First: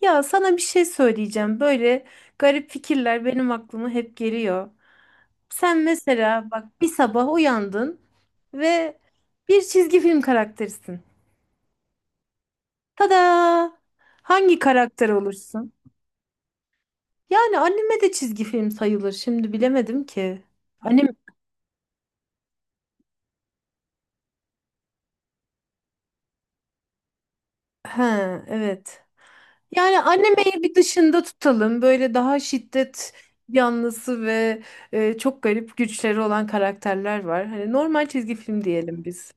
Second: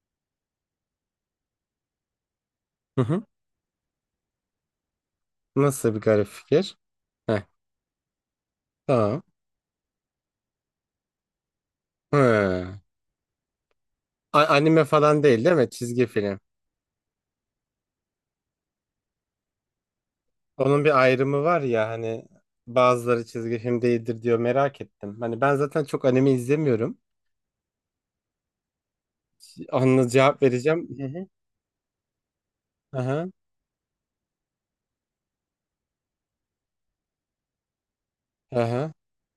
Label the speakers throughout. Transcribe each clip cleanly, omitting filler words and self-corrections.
Speaker 1: Ya sana bir şey söyleyeceğim. Böyle garip
Speaker 2: Hı hı.
Speaker 1: fikirler benim aklıma hep geliyor. Sen
Speaker 2: Nasıl bir garip
Speaker 1: mesela
Speaker 2: fikir?
Speaker 1: bak bir sabah
Speaker 2: Heh,
Speaker 1: uyandın ve
Speaker 2: tamam.
Speaker 1: bir çizgi film karakterisin.
Speaker 2: Hı.
Speaker 1: Tada! Hangi
Speaker 2: Anime
Speaker 1: karakter
Speaker 2: falan değil, değil mi?
Speaker 1: olursun?
Speaker 2: Çizgi film.
Speaker 1: Yani anime de çizgi film sayılır. Şimdi bilemedim ki.
Speaker 2: Onun bir
Speaker 1: Anime.
Speaker 2: ayrımı var ya hani bazıları çizgi film değildir diyor merak ettim. Hani ben zaten çok anime izlemiyorum.
Speaker 1: He, evet. Yani
Speaker 2: Anla cevap
Speaker 1: animeyi bir
Speaker 2: vereceğim. Hı
Speaker 1: dışında
Speaker 2: hı.
Speaker 1: tutalım. Böyle daha şiddet
Speaker 2: Aha,
Speaker 1: yanlısı ve çok garip güçleri olan karakterler var. Hani normal çizgi film
Speaker 2: aha.
Speaker 1: diyelim biz.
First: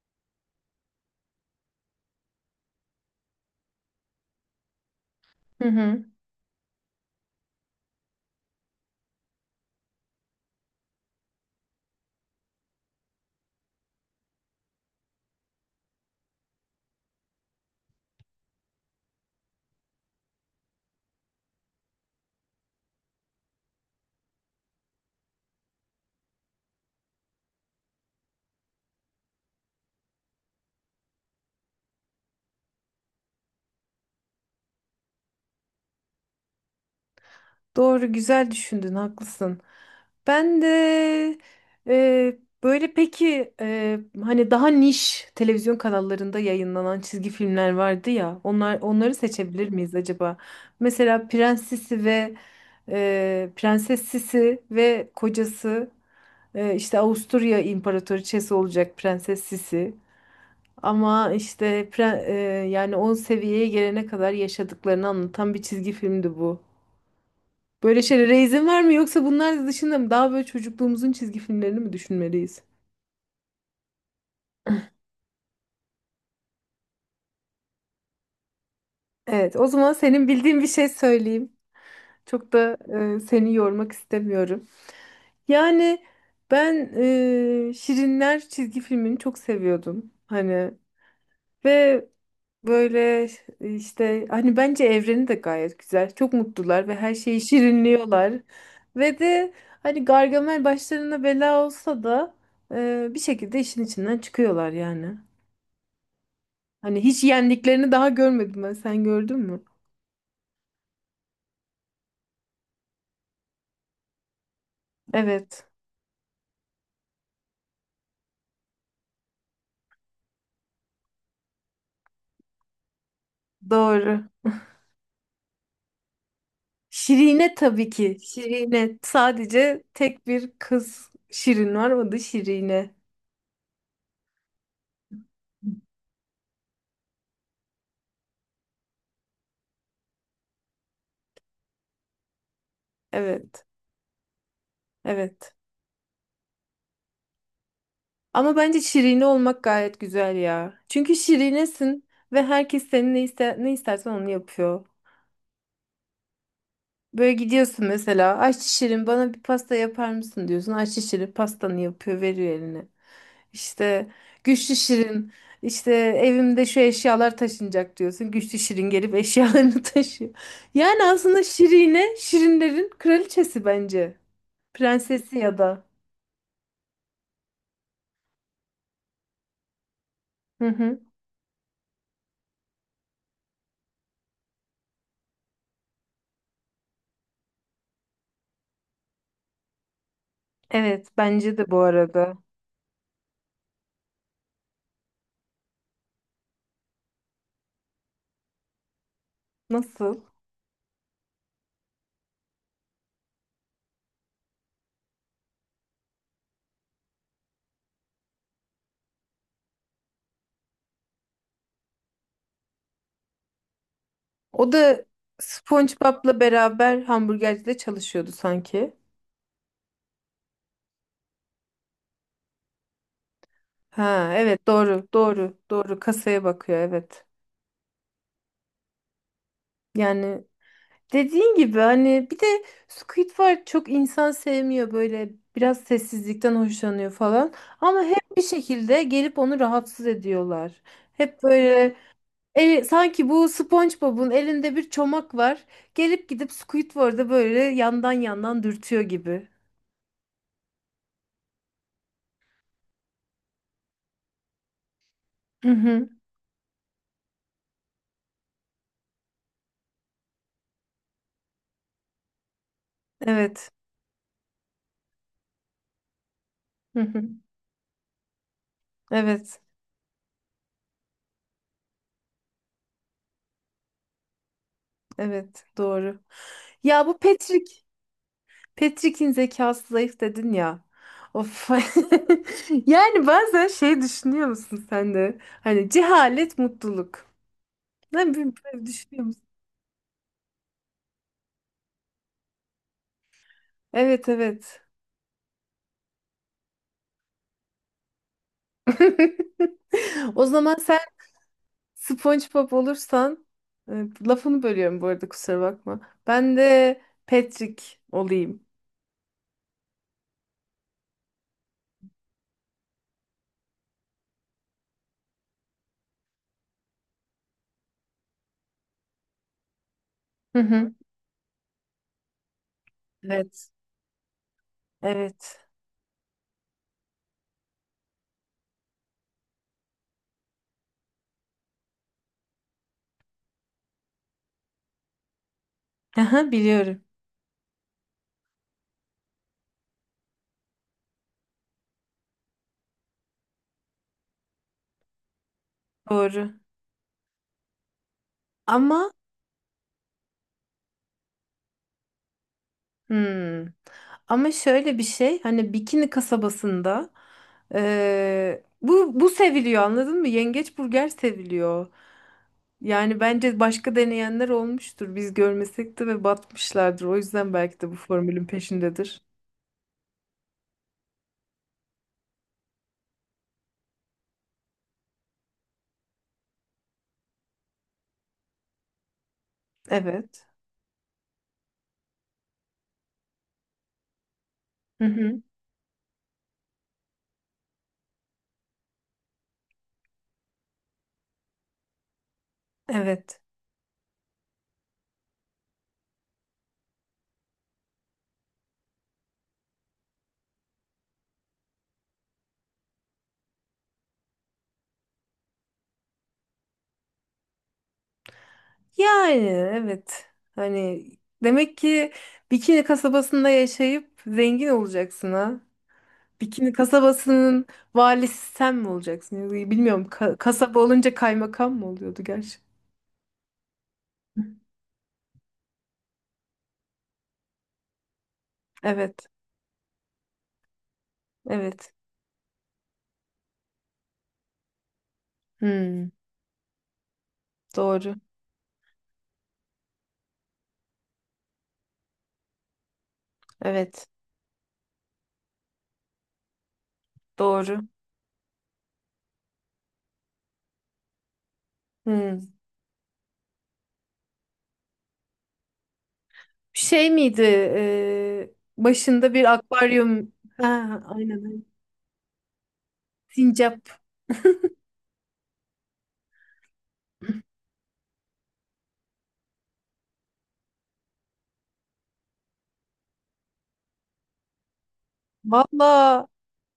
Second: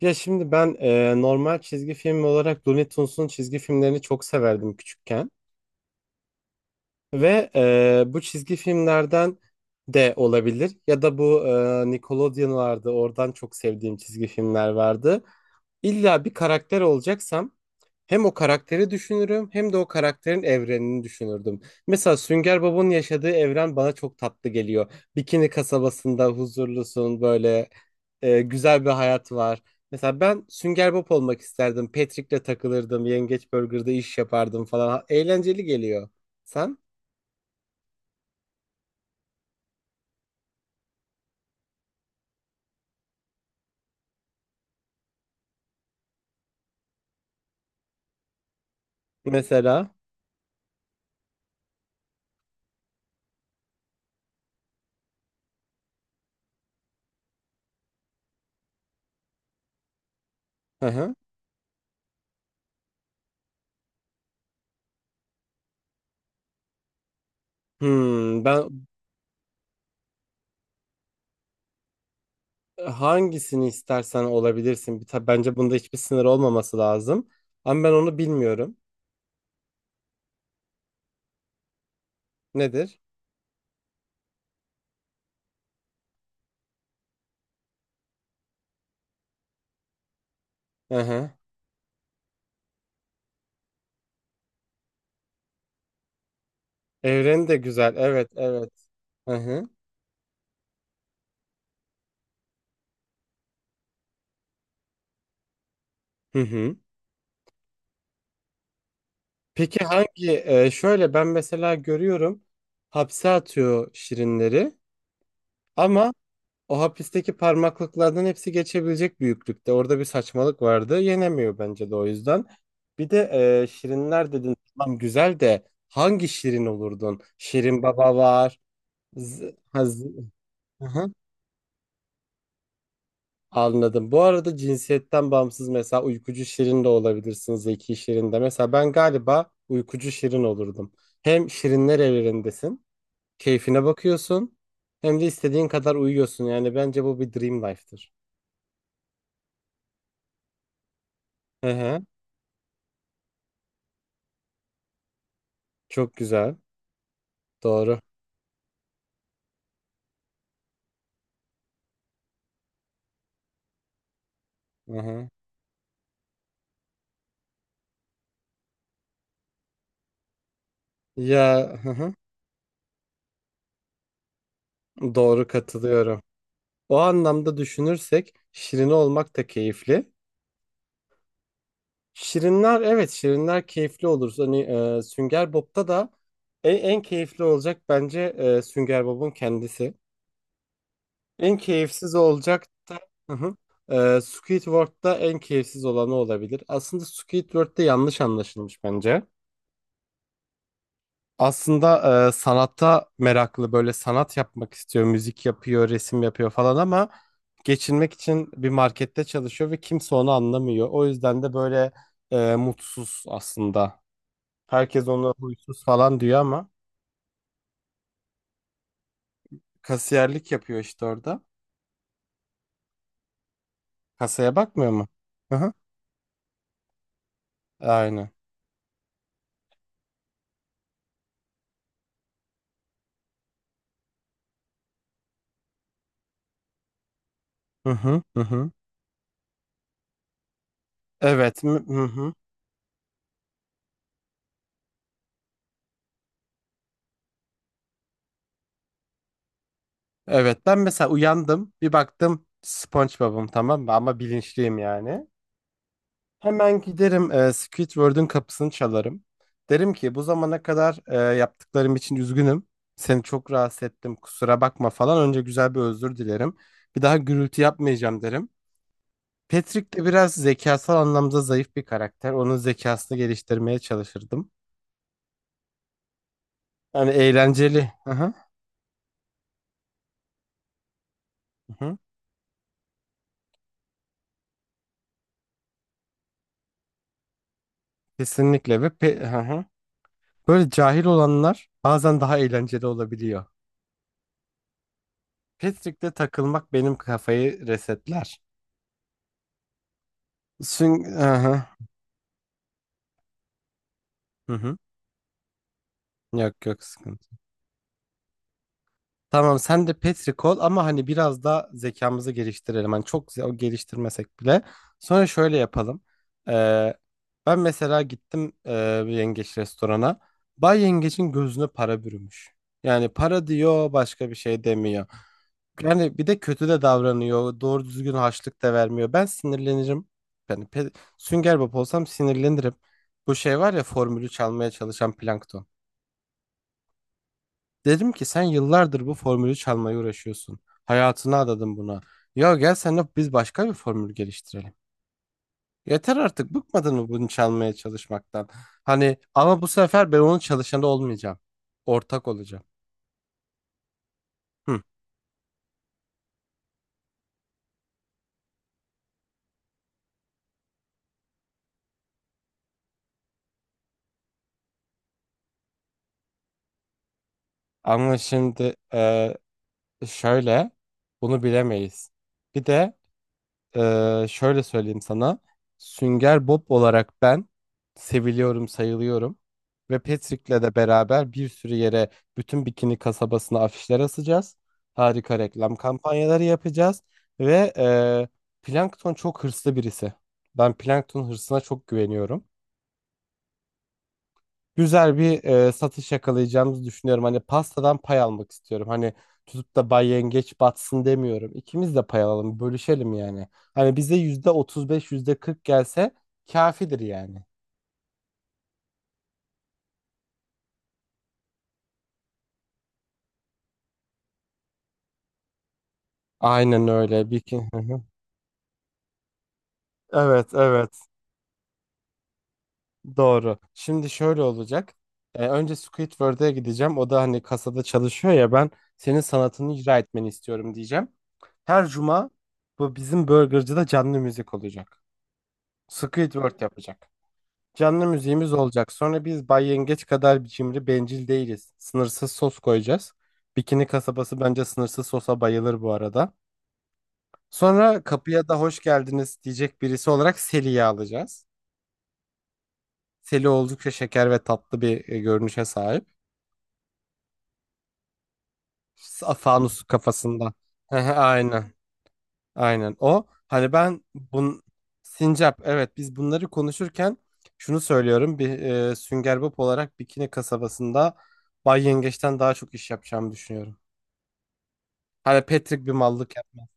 Speaker 2: Ya şimdi ben normal çizgi film olarak Looney Tunes'un çizgi filmlerini çok severdim küçükken.
Speaker 1: Hı hı.
Speaker 2: Ve bu çizgi filmlerden de olabilir ya da bu Nickelodeon vardı, oradan çok sevdiğim çizgi filmler vardı. İlla bir karakter olacaksam hem o karakteri düşünürüm hem de o karakterin evrenini düşünürdüm. Mesela Sünger Bob'un yaşadığı evren bana çok tatlı geliyor. Bikini kasabasında huzurlusun, böyle güzel bir hayat var. Mesela ben Sünger Bob olmak isterdim. Patrick'le takılırdım. Yengeç Burger'da iş yapardım falan. Eğlenceli geliyor. Sen?
Speaker 1: Doğru, güzel düşündün, haklısın. Ben de e, böyle peki hani daha niş televizyon kanallarında yayınlanan çizgi filmler vardı ya. Onlar onları seçebilir
Speaker 2: Mesela.
Speaker 1: miyiz acaba? Mesela Prens Sisi ve Prenses Sisi ve kocası işte Avusturya İmparatoriçesi olacak Prenses Sisi.
Speaker 2: Hı hı.
Speaker 1: Ama işte yani 10 seviyeye gelene kadar yaşadıklarını anlatan bir çizgi filmdi bu. Böyle şeylere
Speaker 2: Hmm,
Speaker 1: izin var
Speaker 2: ben
Speaker 1: mı yoksa bunlar dışında mı? Daha böyle çocukluğumuzun çizgi filmlerini mi düşünmeliyiz?
Speaker 2: hangisini istersen olabilirsin. Bence bunda hiçbir sınır olmaması lazım. Ama ben onu bilmiyorum.
Speaker 1: Evet, o zaman senin bildiğin bir şey söyleyeyim. Çok da
Speaker 2: Nedir?
Speaker 1: seni yormak istemiyorum. Yani ben Şirinler çizgi filmini çok seviyordum. Hani
Speaker 2: Hı hı.
Speaker 1: ve böyle işte hani bence evreni de gayet güzel. Çok mutlular ve her şeyi
Speaker 2: Evreni de güzel. Evet,
Speaker 1: şirinliyorlar.
Speaker 2: evet.
Speaker 1: Ve
Speaker 2: Hı
Speaker 1: de
Speaker 2: hı.
Speaker 1: hani Gargamel başlarına bela olsa da bir şekilde işin içinden çıkıyorlar yani.
Speaker 2: Hı hı.
Speaker 1: Hani hiç yendiklerini daha görmedim ben. Sen gördün mü?
Speaker 2: Peki hangi şöyle ben mesela görüyorum, hapse atıyor şirinleri
Speaker 1: Evet.
Speaker 2: ama o hapisteki parmaklıklardan hepsi geçebilecek büyüklükte. Orada bir saçmalık vardı. Yenemiyor bence de o yüzden. Bir de
Speaker 1: Doğru.
Speaker 2: şirinler dedin. Tamam, güzel, de hangi şirin olurdun?
Speaker 1: Şirine
Speaker 2: Şirin
Speaker 1: tabii
Speaker 2: Baba
Speaker 1: ki.
Speaker 2: var.
Speaker 1: Şirine.
Speaker 2: Z- ha,
Speaker 1: Sadece
Speaker 2: z-
Speaker 1: tek bir kız
Speaker 2: hı.
Speaker 1: Şirin var. O da Şirine.
Speaker 2: Anladım. Bu arada cinsiyetten bağımsız, mesela uykucu şirin de olabilirsin. Zeki şirin de. Mesela ben galiba uykucu şirin olurdum. Hem şirinler evrendesin.
Speaker 1: Evet.
Speaker 2: Keyfine bakıyorsun. Hem de
Speaker 1: Evet.
Speaker 2: istediğin kadar uyuyorsun. Yani bence bu bir dream life'tır.
Speaker 1: Ama bence Şirine olmak gayet güzel ya. Çünkü
Speaker 2: Hı
Speaker 1: Şirinesin
Speaker 2: hı.
Speaker 1: ve herkes senin ne istersen onu yapıyor.
Speaker 2: Çok güzel.
Speaker 1: Böyle gidiyorsun
Speaker 2: Doğru.
Speaker 1: mesela aç şirin bana bir pasta yapar mısın diyorsun. Aç şirin pastanı yapıyor veriyor eline. İşte güçlü
Speaker 2: Hı hı.
Speaker 1: şirin işte evimde şu eşyalar taşınacak diyorsun. Güçlü şirin gelip eşyalarını taşıyor. Yani aslında
Speaker 2: Ya hı
Speaker 1: şirine
Speaker 2: hı.
Speaker 1: şirinlerin kraliçesi bence. Prensesi
Speaker 2: Doğru,
Speaker 1: ya da.
Speaker 2: katılıyorum. O anlamda düşünürsek şirin olmak da keyifli.
Speaker 1: Hı hı.
Speaker 2: Şirinler, evet, şirinler keyifli olur. Hani Sünger Bob'ta da en keyifli olacak bence Sünger Bob'un kendisi.
Speaker 1: Evet bence
Speaker 2: En
Speaker 1: de bu
Speaker 2: keyifsiz
Speaker 1: arada.
Speaker 2: olacak da hı hı. Squidward'da en keyifsiz olanı olabilir. Aslında Squidward'da yanlış anlaşılmış bence.
Speaker 1: Nasıl?
Speaker 2: Aslında, sanatta meraklı, böyle sanat yapmak istiyor, müzik yapıyor, resim yapıyor falan ama geçinmek için bir markette çalışıyor ve kimse onu anlamıyor. O yüzden de böyle mutsuz aslında.
Speaker 1: O da
Speaker 2: Herkes onu huysuz falan diyor
Speaker 1: SpongeBob'la
Speaker 2: ama
Speaker 1: beraber hamburgercide çalışıyordu sanki.
Speaker 2: kasiyerlik yapıyor işte orada.
Speaker 1: Ha
Speaker 2: Kasaya
Speaker 1: evet
Speaker 2: bakmıyor
Speaker 1: doğru
Speaker 2: mu?
Speaker 1: doğru
Speaker 2: Hı hı.
Speaker 1: doğru kasaya bakıyor evet.
Speaker 2: Aynen.
Speaker 1: Yani dediğin gibi hani bir de Squidward çok insan sevmiyor böyle biraz sessizlikten hoşlanıyor falan
Speaker 2: Hı
Speaker 1: ama hep
Speaker 2: hı, hı
Speaker 1: bir
Speaker 2: hı.
Speaker 1: şekilde gelip onu rahatsız ediyorlar. Hep
Speaker 2: Evet. Hı
Speaker 1: böyle
Speaker 2: hı. Hı.
Speaker 1: sanki bu SpongeBob'un elinde bir çomak var gelip gidip Squidward'a böyle yandan yandan dürtüyor gibi.
Speaker 2: Evet, ben mesela uyandım, bir baktım SpongeBob'um, tamam mı, ama bilinçliyim yani.
Speaker 1: Hı hı,
Speaker 2: Hemen giderim, Squidward'ın kapısını çalarım. Derim ki bu zamana kadar yaptıklarım için üzgünüm. Seni çok
Speaker 1: evet.
Speaker 2: rahatsız ettim, kusura bakma falan. Önce güzel bir özür dilerim.
Speaker 1: Hı
Speaker 2: Bir daha
Speaker 1: hı,
Speaker 2: gürültü yapmayacağım derim.
Speaker 1: evet.
Speaker 2: Patrick de biraz zekasal anlamda zayıf bir karakter. Onun zekasını geliştirmeye çalışırdım.
Speaker 1: Evet, doğru. Ya
Speaker 2: Yani
Speaker 1: bu
Speaker 2: eğlenceli. Hı hı.
Speaker 1: Patrick'in zekası zayıf dedin ya. Of.
Speaker 2: Hı hı.
Speaker 1: Yani bazen şey düşünüyor musun sen de? Hani cehalet mutluluk. Ne bileyim,
Speaker 2: Kesinlikle
Speaker 1: böyle
Speaker 2: ve
Speaker 1: düşünüyor
Speaker 2: hı
Speaker 1: musun?
Speaker 2: hı. Böyle cahil olanlar bazen daha eğlenceli olabiliyor.
Speaker 1: Evet evet.
Speaker 2: Patrick'te takılmak benim kafayı resetler.
Speaker 1: O zaman sen
Speaker 2: Hı hı.
Speaker 1: SpongeBob olursan e,
Speaker 2: Hı
Speaker 1: lafını
Speaker 2: hı.
Speaker 1: bölüyorum bu arada kusura bakma. Ben
Speaker 2: Yok, yok,
Speaker 1: de
Speaker 2: sıkıntı.
Speaker 1: Patrick olayım.
Speaker 2: Tamam, sen de Petri ol ama hani biraz da zekamızı geliştirelim. Hani çok geliştirmesek bile. Sonra şöyle yapalım. Ee, ben mesela gittim bir yengeç restorana.
Speaker 1: Hı
Speaker 2: Bay
Speaker 1: hı.
Speaker 2: yengeçin gözüne para bürümüş. Yani para
Speaker 1: Evet.
Speaker 2: diyor, başka bir şey demiyor.
Speaker 1: Evet.
Speaker 2: Yani bir de kötü de davranıyor. Doğru düzgün harçlık da vermiyor. Ben sinirlenirim. Yani Sünger Bob olsam sinirlenirim. Bu şey var ya, formülü çalmaya çalışan Plankton.
Speaker 1: Aha, biliyorum.
Speaker 2: Dedim ki sen yıllardır bu formülü çalmaya uğraşıyorsun. Hayatını adadın buna. Ya gel, seninle biz başka bir formül geliştirelim. Yeter artık,
Speaker 1: Doğru.
Speaker 2: bıkmadın mı bunu çalmaya çalışmaktan?
Speaker 1: Ama
Speaker 2: Hani ama bu sefer ben onun çalışanı olmayacağım. Ortak olacağım.
Speaker 1: Hmm. Ama
Speaker 2: Hı.
Speaker 1: şöyle bir şey hani Bikini kasabasında bu seviliyor anladın mı? Yengeç burger seviliyor. Yani bence başka deneyenler olmuştur. Biz görmesek de ve batmışlardır. O yüzden belki de bu
Speaker 2: Ama
Speaker 1: formülün
Speaker 2: şimdi
Speaker 1: peşindedir.
Speaker 2: şöyle, bunu bilemeyiz. Bir de, şöyle söyleyeyim sana. Sünger Bob olarak ben seviliyorum, sayılıyorum. Ve
Speaker 1: Evet.
Speaker 2: Patrick'le de beraber bir sürü yere, bütün Bikini kasabasına afişler asacağız.
Speaker 1: Hı
Speaker 2: Harika
Speaker 1: hı.
Speaker 2: reklam kampanyaları yapacağız. Ve Plankton çok hırslı birisi. Ben Plankton hırsına çok güveniyorum,
Speaker 1: Evet.
Speaker 2: güzel bir satış yakalayacağımızı düşünüyorum. Hani pastadan pay almak istiyorum. Hani tutup da Bay Yengeç batsın demiyorum. İkimiz de pay alalım, bölüşelim yani. Hani bize %35, %40 gelse kafidir yani.
Speaker 1: Yani evet. Hani demek ki Bikini kasabasında yaşayıp zengin olacaksın ha. Bikini
Speaker 2: Aynen öyle.
Speaker 1: kasabasının
Speaker 2: Hı hı.
Speaker 1: valisi sen mi olacaksın? Yani bilmiyorum.
Speaker 2: Evet,
Speaker 1: Kasaba
Speaker 2: evet.
Speaker 1: olunca kaymakam mı oluyordu gerçi?
Speaker 2: Doğru. Şimdi şöyle olacak. Önce Squidward'a gideceğim. O da hani kasada çalışıyor ya, ben senin
Speaker 1: Evet.
Speaker 2: sanatını icra etmeni istiyorum diyeceğim. Her
Speaker 1: Evet.
Speaker 2: cuma bu bizim burgercıda canlı müzik olacak.
Speaker 1: Hmm,
Speaker 2: Squidward yapacak. Canlı
Speaker 1: doğru.
Speaker 2: müziğimiz olacak. Sonra, biz Bay Yengeç kadar biçimli bencil değiliz. Sınırsız sos koyacağız. Bikini
Speaker 1: Evet.
Speaker 2: kasabası bence sınırsız sosa bayılır bu arada.
Speaker 1: Doğru.
Speaker 2: Sonra kapıya da hoş geldiniz diyecek birisi olarak Seli'yi alacağız.
Speaker 1: Hmm.
Speaker 2: Seli oldukça şeker ve tatlı bir görünüşe sahip.
Speaker 1: Şey miydi? Başında bir
Speaker 2: Fanus
Speaker 1: akvaryum.
Speaker 2: kafasında.
Speaker 1: Ha, aynen. Aynen.
Speaker 2: Aynen. Aynen o. Hani
Speaker 1: Sincap.
Speaker 2: ben Sincap, evet, biz bunları konuşurken şunu söylüyorum: bir Sünger Bob olarak Bikini kasabasında Bay Yengeç'ten daha çok iş yapacağımı düşünüyorum. Hani Patrick bir
Speaker 1: Valla
Speaker 2: mallık yapmam.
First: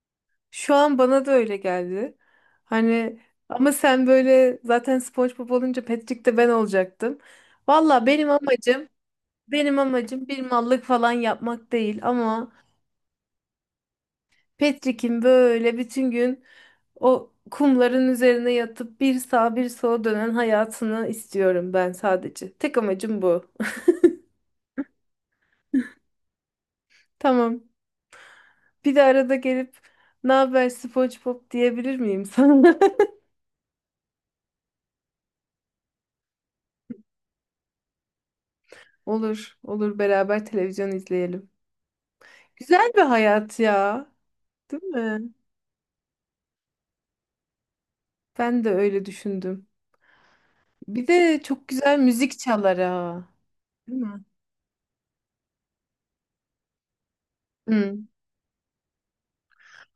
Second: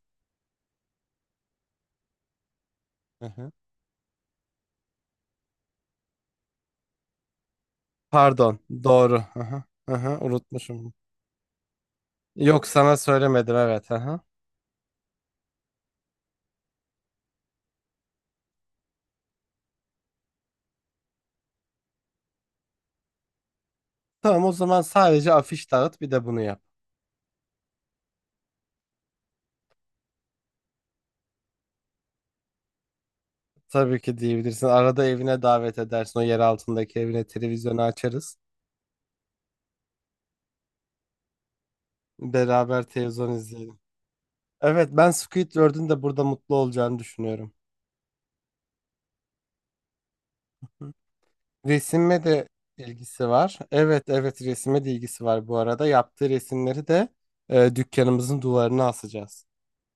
Speaker 1: şu an bana da öyle geldi. Hani
Speaker 2: Hı hı.
Speaker 1: ama sen böyle zaten SpongeBob olunca Patrick de ben olacaktım. Valla benim
Speaker 2: Pardon,
Speaker 1: amacım
Speaker 2: doğru. Hı hı.
Speaker 1: Benim
Speaker 2: Hı hı,
Speaker 1: amacım bir mallık
Speaker 2: unutmuşum.
Speaker 1: falan yapmak değil ama
Speaker 2: Yok, sana söylemedim, evet. Hı hı.
Speaker 1: Petrik'in böyle bütün gün o kumların üzerine yatıp bir sağa bir sola dönen hayatını istiyorum ben sadece. Tek amacım bu.
Speaker 2: Tamam, o zaman sadece afiş dağıt, bir de bunu yap.
Speaker 1: Tamam. Bir de arada gelip ne haber SpongeBob diyebilir miyim sana?
Speaker 2: Tabii ki diyebilirsin. Arada evine davet edersin. O yer altındaki evine televizyonu açarız.
Speaker 1: Olur, olur beraber televizyon izleyelim.
Speaker 2: Beraber
Speaker 1: Güzel bir
Speaker 2: televizyon
Speaker 1: hayat
Speaker 2: izleriz.
Speaker 1: ya, değil
Speaker 2: Evet, ben
Speaker 1: mi?
Speaker 2: Squidward'ın da burada mutlu olacağını düşünüyorum.
Speaker 1: Ben de öyle düşündüm.
Speaker 2: Hı.
Speaker 1: Bir de çok güzel
Speaker 2: Resime
Speaker 1: müzik
Speaker 2: de
Speaker 1: çalar ha,
Speaker 2: ilgisi var.
Speaker 1: değil
Speaker 2: Evet,
Speaker 1: mi?
Speaker 2: evet, resime de ilgisi var bu arada. Yaptığı resimleri de dükkanımızın duvarına asacağız.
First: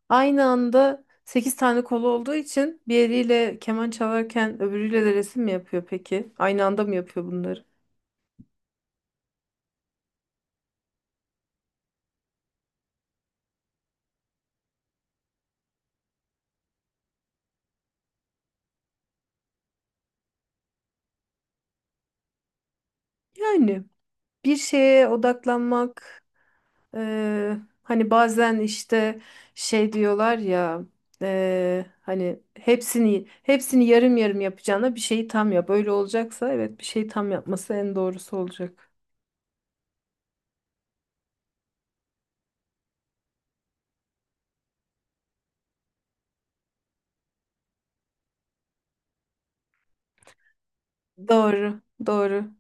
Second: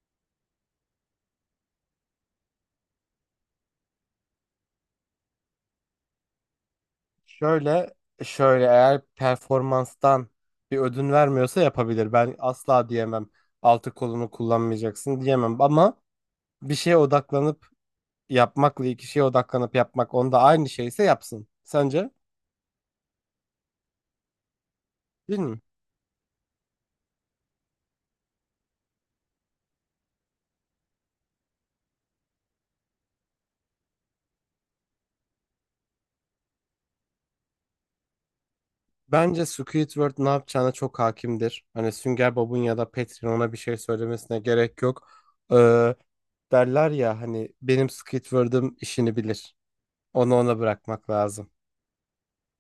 Speaker 1: Aynı anda 8 tane kolu olduğu için bir eliyle keman çalarken öbürüyle de resim mi yapıyor peki? Aynı anda mı yapıyor bunları?
Speaker 2: Şöyle şöyle, eğer performanstan bir ödün vermiyorsa yapabilir. Ben asla diyemem, altı kolunu kullanmayacaksın diyemem ama bir şeye odaklanıp yapmakla iki şeye odaklanıp yapmak onda aynı şeyse yapsın. Sence?
Speaker 1: Yani bir şeye
Speaker 2: Değil mi?
Speaker 1: odaklanmak hani bazen işte şey diyorlar ya hani hepsini yarım yarım yapacağına bir şeyi tam yap. Öyle olacaksa evet bir şeyi tam yapması en doğrusu olacak.
Speaker 2: Bence Squidward ne yapacağına çok hakimdir. Hani Sünger Bob'un ya da Patrick'in ona bir şey söylemesine gerek yok. Ee, derler ya hani benim Squidward'ım işini bilir. Onu ona bırakmak lazım.
Speaker 1: Doğru, doğru.